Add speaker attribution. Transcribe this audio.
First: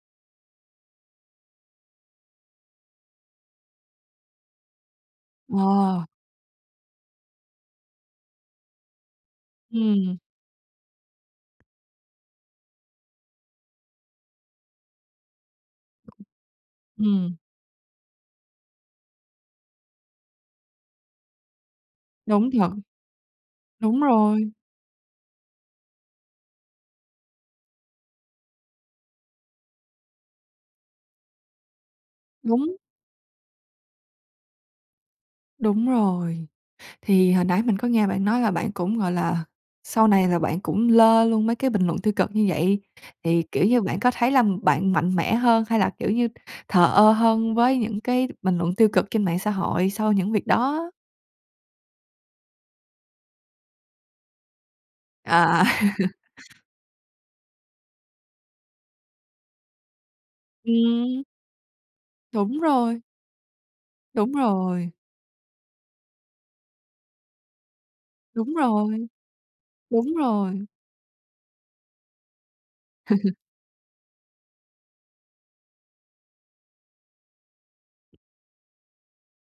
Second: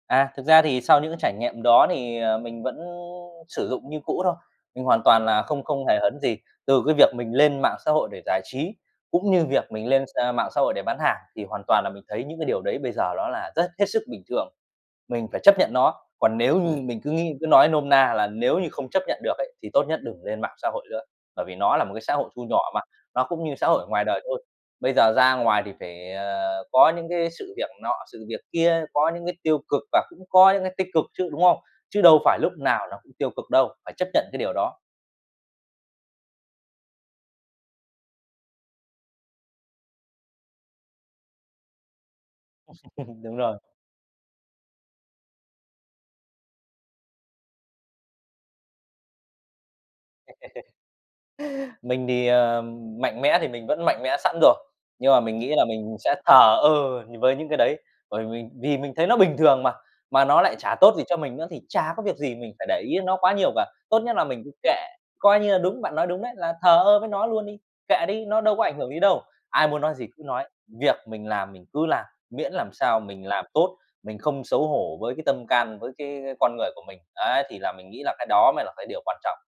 Speaker 1: À, thực ra thì sau những cái trải nghiệm đó thì, ờ, mình vẫn sử dụng như cũ thôi. Mình hoàn toàn là không không hề
Speaker 2: Ờ.
Speaker 1: hấn gì từ cái việc mình lên mạng xã hội để giải trí, cũng như việc mình lên x
Speaker 2: Ừm.
Speaker 1: mạng xã hội để bán hàng, thì hoàn toàn là mình thấy những cái điều đấy bây giờ ló là rất hết sức bình thường, mình phải chấp nhận nó. Còn nếu như mình cứ nghĩ,
Speaker 2: Ừm.
Speaker 1: cứ nói nôm na là nếu như không chấp nhận được ấy, thì tốt nhất đừng lên mạng xã hội nữa, bởi vì nó là một cái xã hội thu
Speaker 2: Đúng thật.
Speaker 1: nhỏ mà, nó cũng như xã hội ở
Speaker 2: Đúng
Speaker 1: ngoài đời thôi.
Speaker 2: rồi.
Speaker 1: Bây giờ ra ngoài thì phải, ờ, có những cái sự việc nọ, sự việc kia, có những cái tiêu cực và cũng có những cái tích cực chứ, đúng không? Chứ đâu phải lúc
Speaker 2: Đúng.
Speaker 1: nào nó cũng tiêu cực đâu, phải chấp nhận cái điều đó.
Speaker 2: Đúng rồi. Thì hồi nãy mình có nghe bạn nói là bạn cũng, gọi là sau này là bạn cũng lơ luôn mấy cái bình luận tiêu cực như vậy,
Speaker 1: Đúng
Speaker 2: thì,
Speaker 1: rồi.
Speaker 2: kiểu như, bạn có thấy là bạn mạnh mẽ hơn hay là, kiểu như, thờ ơ hơn với những cái t bình luận tiêu cực trên mạng xã hội sau những việc đó?
Speaker 1: Mình thì, ờ, mạnh mẽ thì mình vẫn mạnh mẽ sẵn rồi, nhưng mà mình
Speaker 2: Ờ,
Speaker 1: nghĩ
Speaker 2: ờ.
Speaker 1: là mình sẽ thờ ơ nh với những cái đấy. Bởi mình vì mình thấy nó bình thường mà, mà nó lại chả tốt gì cho
Speaker 2: Ừm.
Speaker 1: mình nữa thì chả có việc gì mình
Speaker 2: Đúng
Speaker 1: phải để ý
Speaker 2: rồi.
Speaker 1: đến nó quá nhiều cả. Tốt nhất là
Speaker 2: Đúng
Speaker 1: mình cứ kệ,
Speaker 2: rồi.
Speaker 1: coi như là đúng, bạn nói đúng đấy, là thờ ơ với nó luôn đi, kệ đi, nó
Speaker 2: Đúng
Speaker 1: đâu có ảnh hưởng gì
Speaker 2: rồi.
Speaker 1: đâu. Ai muốn nói gì
Speaker 2: Đúng
Speaker 1: cứ nói,
Speaker 2: rồi.
Speaker 1: việc mình làm mình cứ làm, miễn làm sao mình làm tốt, mình không xấu hổ với cái tâm can, với cái con người của mình. Đấy, thì là mình nghĩ là cái đó mới là cái điều quan trọng.